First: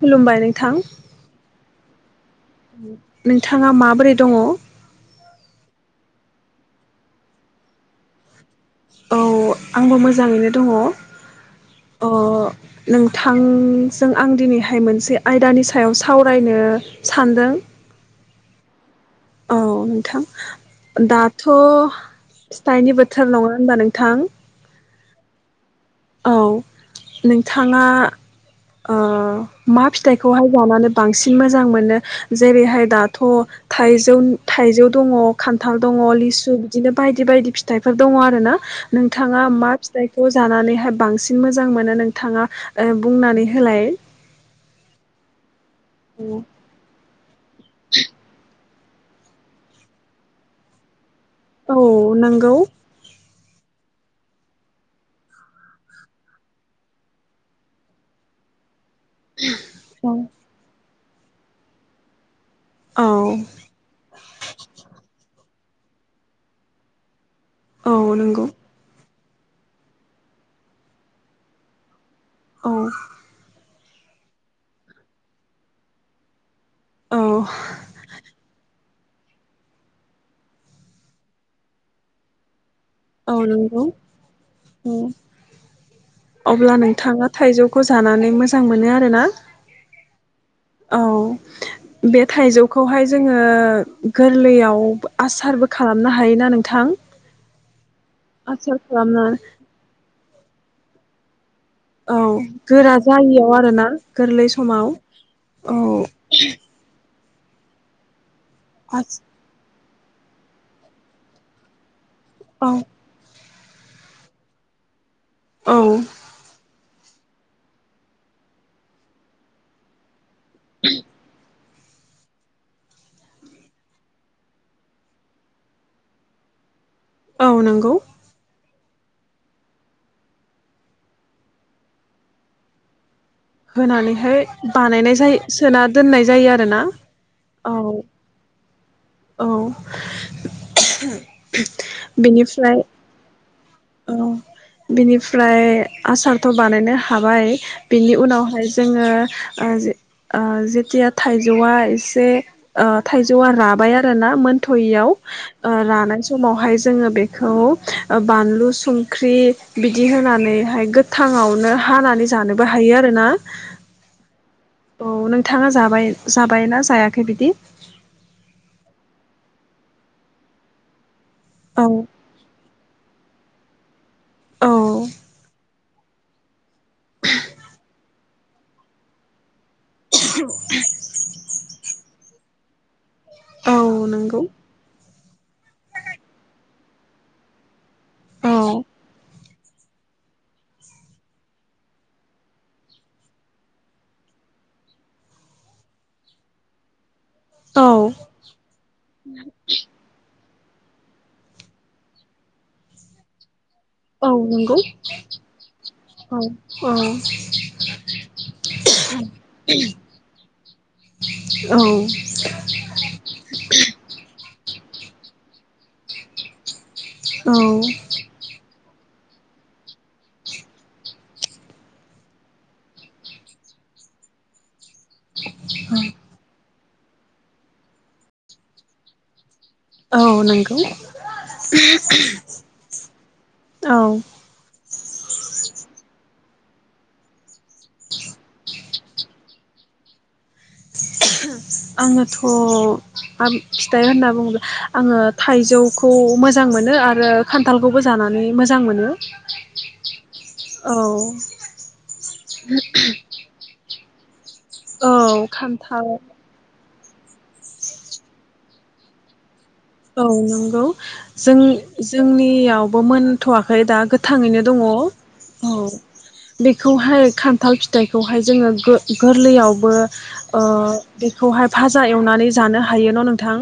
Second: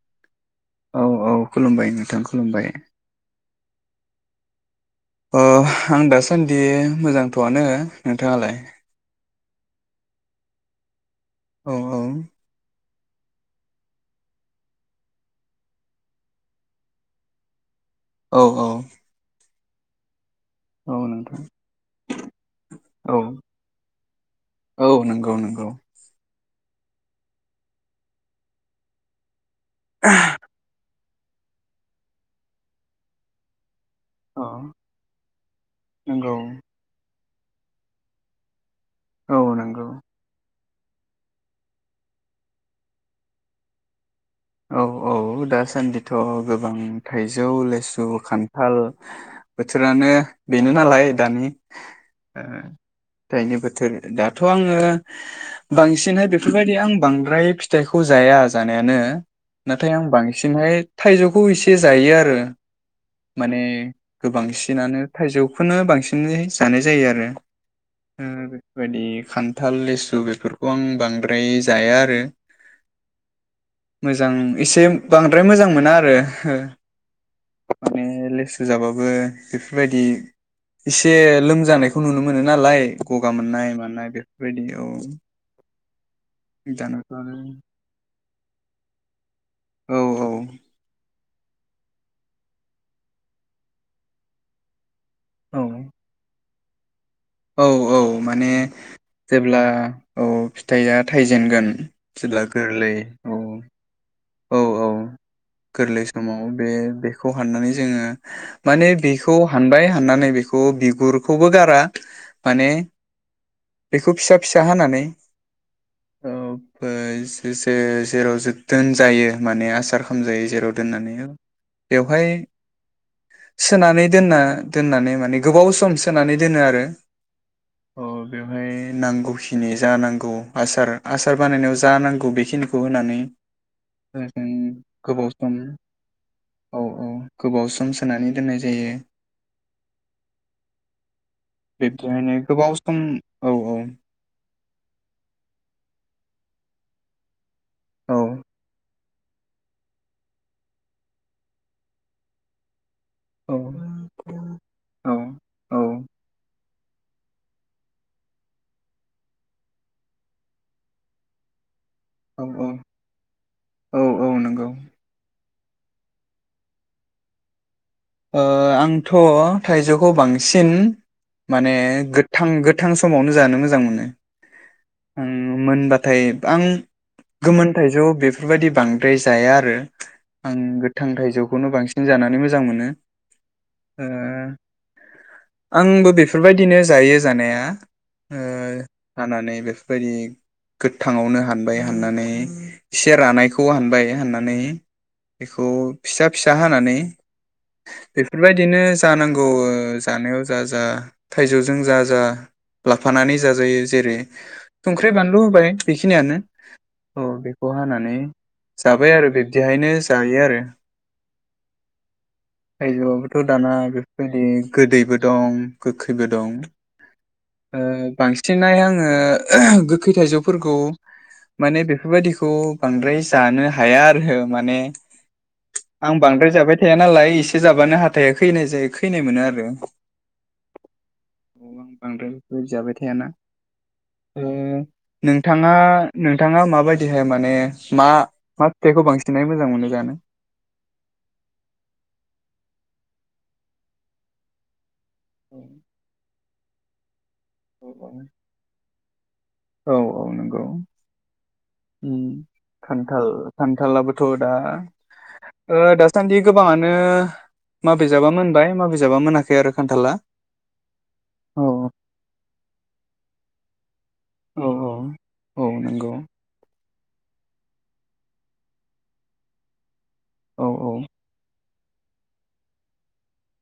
खुलुमबाय औ औ खुलुमबाय नोंथांख [inaudible] थाङा माबोरै दङ? अ आं दासान्दि मोजांथआनो नोंथाङालाय? औ आंबो मोजाङैनो दङ औ औ अ नोंथांजों आं दिनैहाय मोनसे आयदानि सायाव सावरायनो सानदों। औ औ औ नोंथां। औ नोंथां दाथ' फिथाइनि औ बोथोर नङा होनबा नोंथां औ नंगौ नंगौ औ नोंथाङा ओ मा फिथाइखौहाय जानानै बांसिन मोजां मोनो जेरैहाय दाथ थाइजौ औ थाइजौ दङ खान्थाल दङ नंगौ लिसु बिदिनो बाय बिबायदि फिथाइफोर दङ आरो ना औ नोंथाङा मा नंगौ फिथाइखौ जानानै बांसिन मोजां मोनो नोंथाङा ओ बुंनानै होलाय। औ औ दा न्दिथ गोबां थाइजौ। लेसु, खान्थ थाल बोथोरानो बेनो नालाय औ नंगौ थाइनि बोथोर दाथ' आङो बांसिनहाय बेफोरबायदि आं बांद्राय फिथाइखौ जाया जानायानो नाथाय आं बांसिनहाय थाइजौखौ एसे जायो आरो औ माने गोबांसिनानो थाइजौ खौनो बांसिनै जानाय जायो आरो औ हो नंगौ बेफोरबादि खान्थाल लिसु बेफोरखौ आं बांद्राय जाया आरो औ मोजां एसे बांद्राय मोजां मोना आरो औ माने लेसु जाबाबो बो बेफोरबायदि एसे लोमजानायखौ नुनो मोनो नालाय गगा औ मोननाय नंगौ मानाय बेफोरबायदि औ अब्ला दानाथ' नोंथाङा आरो थाइजौखौ जानानै मोजां मोजां मोनो आर ना औ औ औ बे थाइजौखौहाय जोङो गोरलैयाव औ आसारबो खालामनो हायोना नों थां औ औ माने जेब्ला औ फिथाइया थाइजेनगोन। औ जेब्ला गोरलै गोरा औ जायियाव आरो ना गोरलै औ औ समाव औ खौ हाननानै जोङो माने बेखौ हानबाय हाननानै बेखौ बिगुरखौबो गारा। माने औ बेखौ फिसा फिसा हानानै औ ओ जे-जे-जेराव जोबदोन जायो माने आसारखौ जाय जेराव दोनना लायो बेवहाय सोनानै दोनना दोननानै माने गोबाव सम सोनानै दोनो आरो औ नंगौ अ बेवहाय नांगौखिनि जा नांगौ आसार आसार बानायनायाव जा नांगौ बेखिनिखौ होनानै होनानैहाय जों बानायनाय गोबाव जायो सम सोना दोननाय जायो औ आरोना औ औ बिबदियैनो गोबाव सम औ औ ओ बिनिफ्राय आसारथ' बानायनो हाबाय बिनि औ उनावहाय जोङो ओ जे ओ जेथिया थाइजौआ एसे ओ थाइजौआ औ राबाय आरोना मोनथ'यियाव औ रानाय समावहाय जोङो बेखौ ओ बानलु संख्रि बिदि होनानैहाय गोथाङावनो हानानै औ जानोबो औ हायो आरो ना? औ [inaudible] थाङा जाबाय, जाबायना जायाखै बिदि? ओ आंथ' थाइजौखौ बांसिन माने औ गोथां गोथां समावनो जानो मोजां मोनो। औ आं मोनबा थाय आं गोमोनथायाइजौ बेफ बेफोरबायदि बांद्राय जाया आरो। आं गोथां थाइजौखौनो बांसिन जानानै मोज जां मोनो। औ ओ नंगौ आंबो बेफोरबायदिनो जायो जानाया ओ औ जानानै बेफ बायदि गोथाङावनो हानबाय हाननानै एसे रानायखौ हानबाय हाननानै बेखौ फिसा फिसा हानानै औ बेफोरबायदिनो जानांगौ जानायाव जा जा थाइजौजों जा जा लाफानानै जा जायो। जेरै औ नंगौ संख्रि बानलु होबाय बेखिनियानो औ बेखौ हानानै जाबाय आरो बिब्दिहायनो जायो आरो। थायजौआबोथ' दाना बेफोरबायदि गोदैबो दं गोखैबो दं। औ ओ बांसिनहाय आं ओ गोखै थाइजौफोरखौ माने बेफोरबायदिखौ बांद्राय जानो हाया आरो माने। आं बांद्राय जाबाय थाया नालाय एस से जाबानो हाथाया खैनाय जायो खैनाय मोनो आरो। औ नंगौ बांद्राय बेफोरबायदि जाबाय थायाना औ ओ नोंथाङा नोंथाङा माबायदिहाय माने मा मा थाइखौ बांसिनै मोजां मोनो जानो। आङोथ' मा फिथाइ होनना बुङोला आङो थाइजौखौ मोज जां मोनो आरो औ खान्थालखौबो जानानै मोजां मोनो। औ औ नंगौ औ उम खान्थाल खान थालाबोथ' दा औ खान्थाल दासान्दि गोबाङानो। बिनो मा बिजाबा मोनबाय मा बिजाबा मोनाखै आरो। खान्थाला औ नंगौ जों औ जोंनियावबो मोन। थाथ'वाखै दा। गोथाङैनो औ दङ औ बे। खौहाय खान्थाल फिथाइखौहाय जोङो गो गोरलैयावबो। औ ओ बेखौहाय। फाजा एवनानै जानो हायो न नोंथां।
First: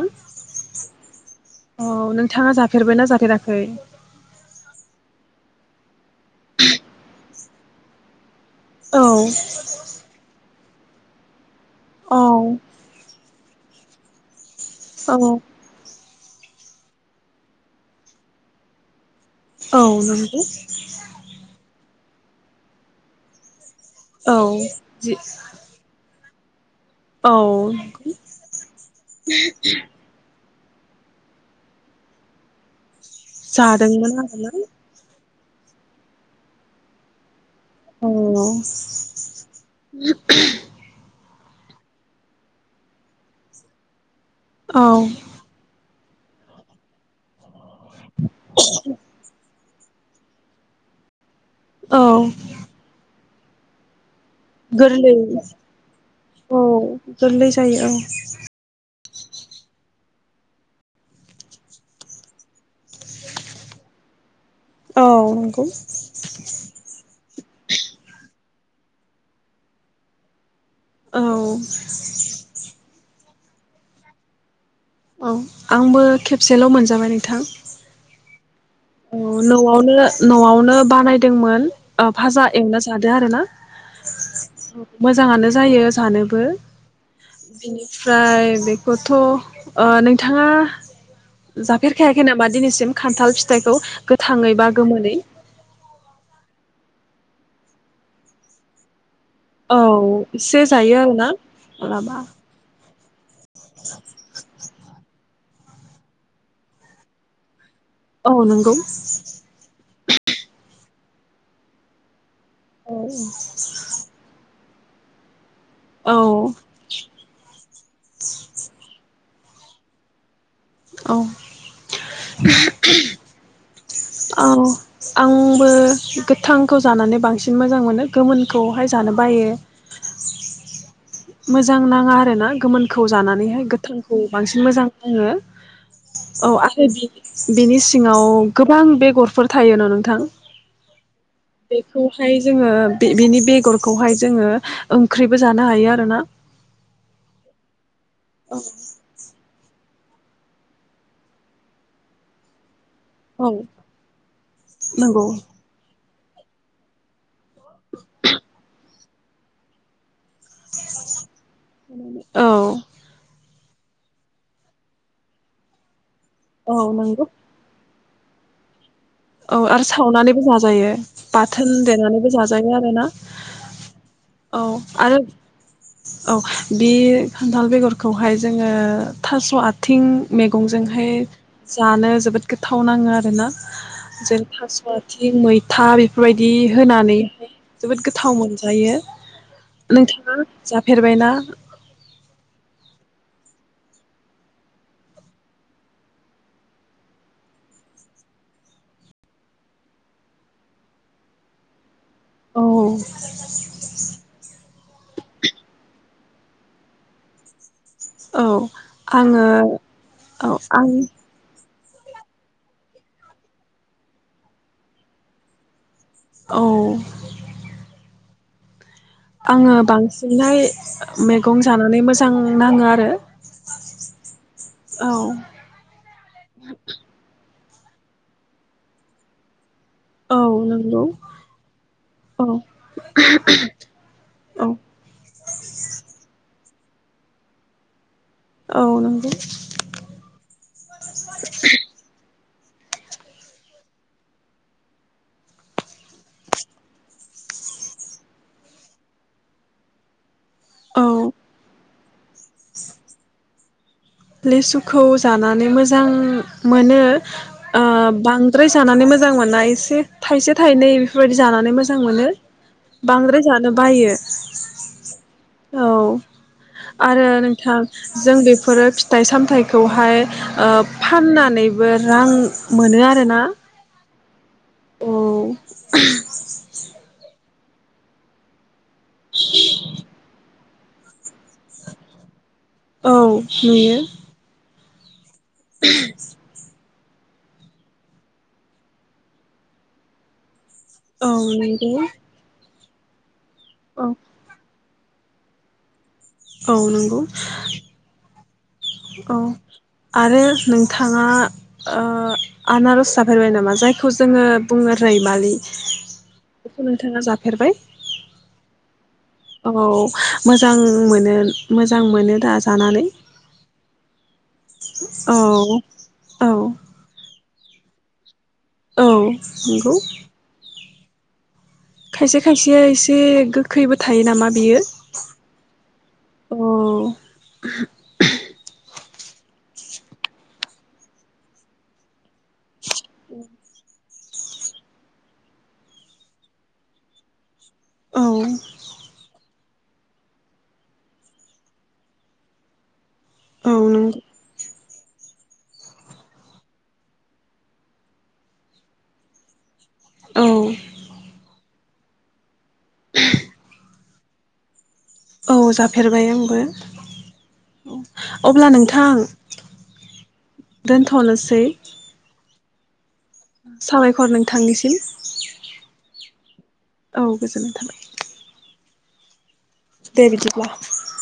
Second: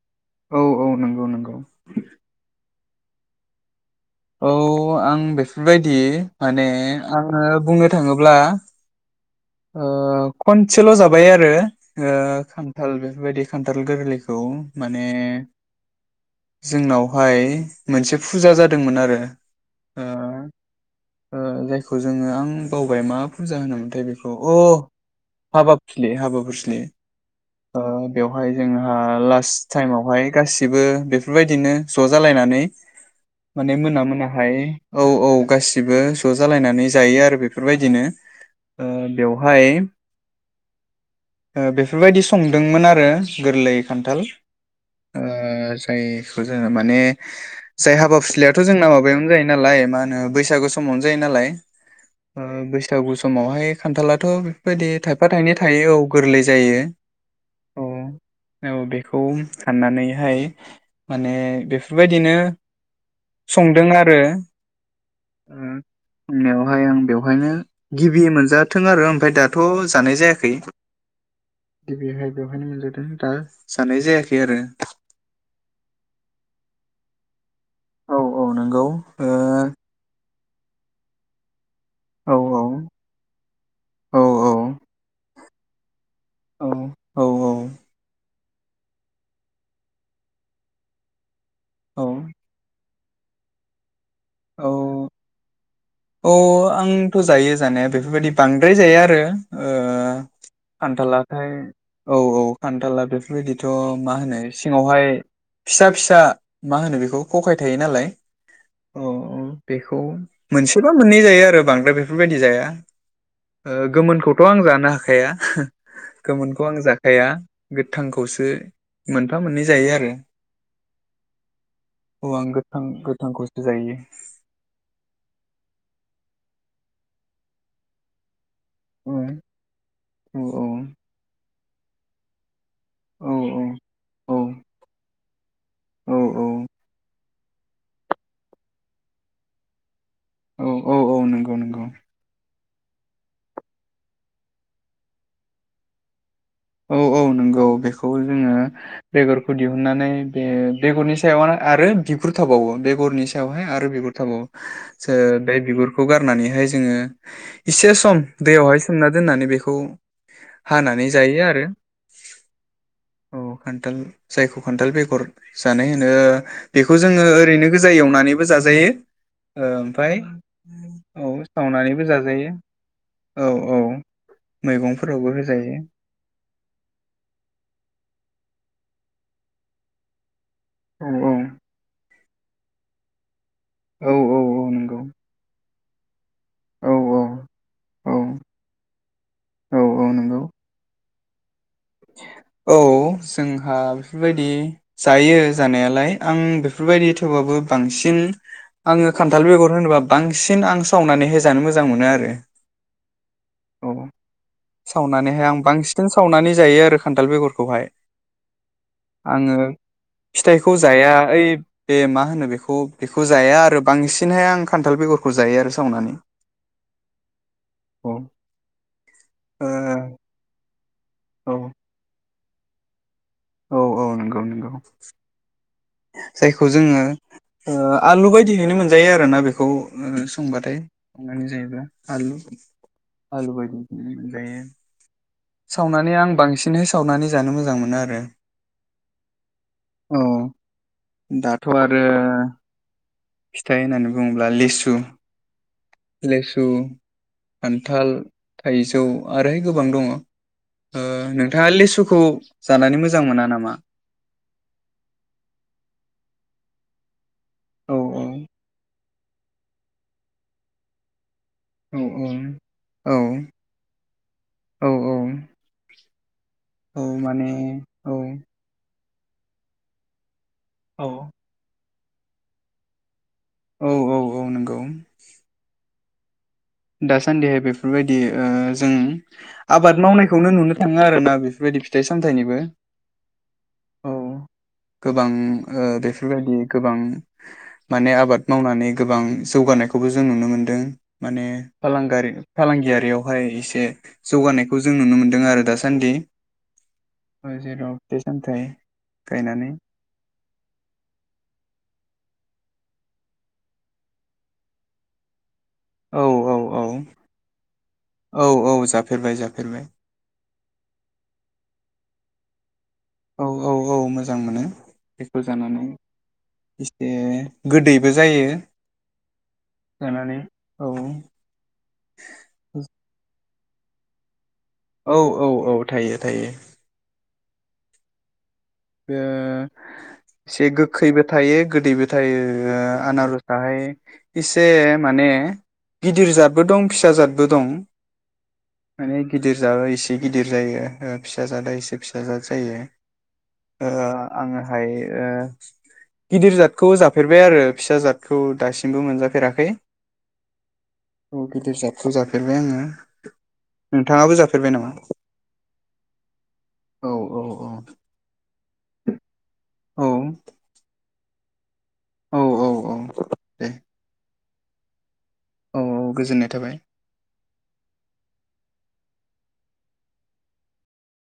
औ औ नोंगौ नोंगो अ नोंथाङा जाफ फेरबायना जाफेराखै? औ आं बेफोरबायदि माने आङो बुंनो थाङोब्ला। औ। ओ खनसेल जाबाय आरो। ओ औ खान्थाल बेफोरबायदि। खान्थाल गोरलैखौ। माने। औ जोंनावहाय मोनसे फुजा जादोंमोन आरो। औ नोंग। खौ जोङो आं बावबाय मा फुजा होनोमोनथाय बे अ औ जि हाबाब फिलि हाबाब। गुुसलि। औ ओ बेवहाय जोंहा लास्ट टाइमआवहाय। गासिबो बेफोरबायदिनो ज' जालायनानै। माने मोना जादोंमोन आरोना मोनाहाय औ औ। गासिबो ज' जालायनानै जायो आरो बेफ अ। ओ बेवहाय। ओ बेफोरबायदि संदोंमोन आरो गोरलै खान्थाल। औ। दाइखौ जोङो माने। जाय हाबा फिस्लायाथ जोंना माबायावनो जायो नालाय। मा होनो बैसागु समावनो जायो नालाय। औ ओ बैसागु स अमावहाय। खान्थाला थ बेफोरबायदि गोरलै थायफा थाइनै थायो औ गोरलै औ जायो गोरलै औ जायो औ बेखौ हाननानै। हाय माने बेफोरबायदिनो संदों आरो। औ नंगौ उम बुंनायावहाय ओं बेवहायनो। गिबि मोनजा थों आरो ओमफ्राय दाथ जानाय जायाखै। औ औ बेहाय बेवहायनो मोनजादों दा। साननाय जायाखै आरो। औ आंबो खेबसेल मोनजाबाय नोंथां। औ औ नों। अ नआवनो नआवनो बानायदोंमोन। ओ भाजा एवना जादो आरो ना औ मोजाङानो जायो। जानोबो औ औ बिनिफ्राय। बेखौथ ओ नोंथाङा। जाफेर औ खायाखै नामा दिनैसिम? खान्थाल फि थायखौ। गोथाङै बा गोमोनै। अ आंथ जायो जानाया बेफोरबायदि बांद्राय जाया आरो। औ ओ एसे जायो आरोना खान्थालाथाय मालाबा औ औ खान्थाला बेफोरबायदिथ मा होनो सिङावहाय। फिसा फिसा मा होनो बेखौ कखाय। थायो नालाय औ नंगौ औ बे [unintelligible] मोनसेबा मोननै जायो आरो बांद्राय बेफोर बेबायदि जाया औ ओ गोमोनखौथ आं जा नो हाखाया हो। औ गोमोनखौ आं जाखाया गोथांखौसो। मोनफा मोननै जायो आरो। औ औ आं गोथां गोथांखौसो जायो। आबो गोथांखौ जानानै बांसिन मोजां मोनो गोमोन। खौहाय औ जानो बायो। औ औ। मोजां नाङा आरोना गोमोन। खौ जानानैहाय औ गोथांखौ औ बांसिन मोजां नाङो औ आङो बिनि बेनि सिङाव गोबां बेगरफोर थायोन नो थां औ औ औ नंगौ नंगौ बेखौहाय जोङो बि-बिनि बेगरखौहाय जोङो ओंख्रिबो जानो हायो आरोना औ औ नोंगौ बेखौ खौबो जोङो बेगर दिहुननानै बे बेगरनि सायावनो आरो बिगुर थाबावो बे गरनि औ सायावहाय आरो बिगुर थाबावो नंगौ सोर बे बिगुर खौ गारनानैहाय जोङो इसे सम दैयावहाय सोमना दोननानै बेखौ हानानै जायो आ औ खान्थाल जायखौ खान्थाल बेगर जानाय होनो ओ औ बेखौ नंगौ जोङो ओरैनो गो जा एवनानैबो जाजायो औ ओ आरो ओमफाय सावनानैबो जाजायो औ बाथोन सावनानैबो देनानैबो जाजायो आरोना औ औ औ आरो मैगंफोरावबो होजायो । औ बे खान्थाल बेगरखौहाय जोङो थास' आथिं औ मेगंजोंहाय औ जानो जोबोद गोथाव नाङो आरोना औ जों औ औ थास' नंगौ आथिं मै था बेफोरबायदि औ होनानैहाय जोबोद औ गोथाव मोनजायो औ औ नोंथाङा नंगौ जाफेरबायना? [inaudible] औ जोंहा बेफोरबायदि जायो जानायालाय आं बेफोरबायदि थेवबाबो बांसिन आङो खान्थाल बेगर होनोबा बांसिन आं सावनानैहाय जानो मोजां मोनो आरो औ सावनानैहाय आं बांसिन सावनानै जायो आरो खान्थाल बेगरखौहाय। औ आङो औ फिथाइखौ आं जाया ओइ बे मा होनो बेखौ बेखौ जाया आरो बांसिनहाय आं खान्थाल बेगरखौ जायो आरो सावनानै औ अ आङो बांसिनहाय खं जानानै मो जां नाङो आरो औ औ नोंगौ नोंगौ औ जायखौ जोङो ओ आलु बायदियैनो मोनजायो आरो ना बेखौ औ संबाथाय नंगौ संनानै जायोबा आलु औ आलु बायदि जायो औ सावनानै आं बांसिन बिदिनो सावनानै जानो मोजां मोनो आरो। औ नंगौ औ दाथ' आरो फिथाइ होननानै बुङोब्ला लेसु, लेसु, खान्थाल थाइजौ आरोहाय गोबां दङ ओ औ नोंथाङा लेसुखौ जानानै मोजां मोजां मोना नामा? लेसुखौ जानानै मोजां मोनो ओ औ औ बांद्राय जानानै मोजां मोजां मोना एसे थाइसे थाइनै बेफोरबायदि जानानै मोजां औ मोनो औ बांद्राय जानो बायो औ औ औ औ आरो माने नोंथां औ जों बेफोरो फिथाइ-सामथाइखौहाय ओ औ फाननानै बो रां मोनो आरोना। औ औ। औ नंगौ। औ [unintelligible] दासान्दिहाय बेफोरबायदि ओ जों आबाद मावनायखौनो नुनो थाङो आरोना बेफोरबायदि फिथाइ-सामथाइनिबो। औ नुयो औ गोबां ओ बेफोरबायदि गोबां माने आबाद मावनानै गोबां जौगानायखौबो जों नुनो मोनदों। औ नंगौ फालांगारि-फालांगियारि हाय एसे औ जौगानायखौ जों नुनो मोनदों दों आरो दासान्दि। औ नंगौ जेराव फिथाइ सामथाइ औ गायनानै आरो नोंथाङा ओ आनारस जाफैबाय नामा? जायखौ जोङो बुङो रैमालि। औ बेखौ औ नोंथाङा औ जाफेरबाय औ औ जाफेरबाय औ जाफेरबाय मोजां मोनो मोजां मोजां मोनो दा जानानै? औ औ औ मोजां मोनो। औ बेखौ जानानै औ एसे गोदैबो जायो। औ नंगौ। जानानै औ खायसे-खायसेयै एसे गोखै खैबो थायो नामा। बियो औ थायो थायो औ। ओम। ओ एसे गोखैबो थायो गोदैबो थायो आनारसाहाय एसे माने गिदिर जादबो दं फिसा जादबो दं। माने औ। गिदिर जादा एसे गिदिर जायो ओ फिसा जादा एसे फिसा जाद जायो। औ ओ नों आङो ओमफाय ओ गिदिर जादखौ जाफेरबाय आरो फिसा जादखौ दासिमबो मोनजाफेराखै औ औ गिदिर जादखौ जाफेरबाय आङो नोंथाङाबो जाफेरबाय नामा। औ जाफेरबाय आंबो औ औ। अब्ला नोंथां औ दोनथ। थनोसै। औ औ औ दे साबायखर नों। थांनिसिम। औ औ गोजोननाय थाबाय। औ गोजोननाय थाबाय। दे बिदिब्ला।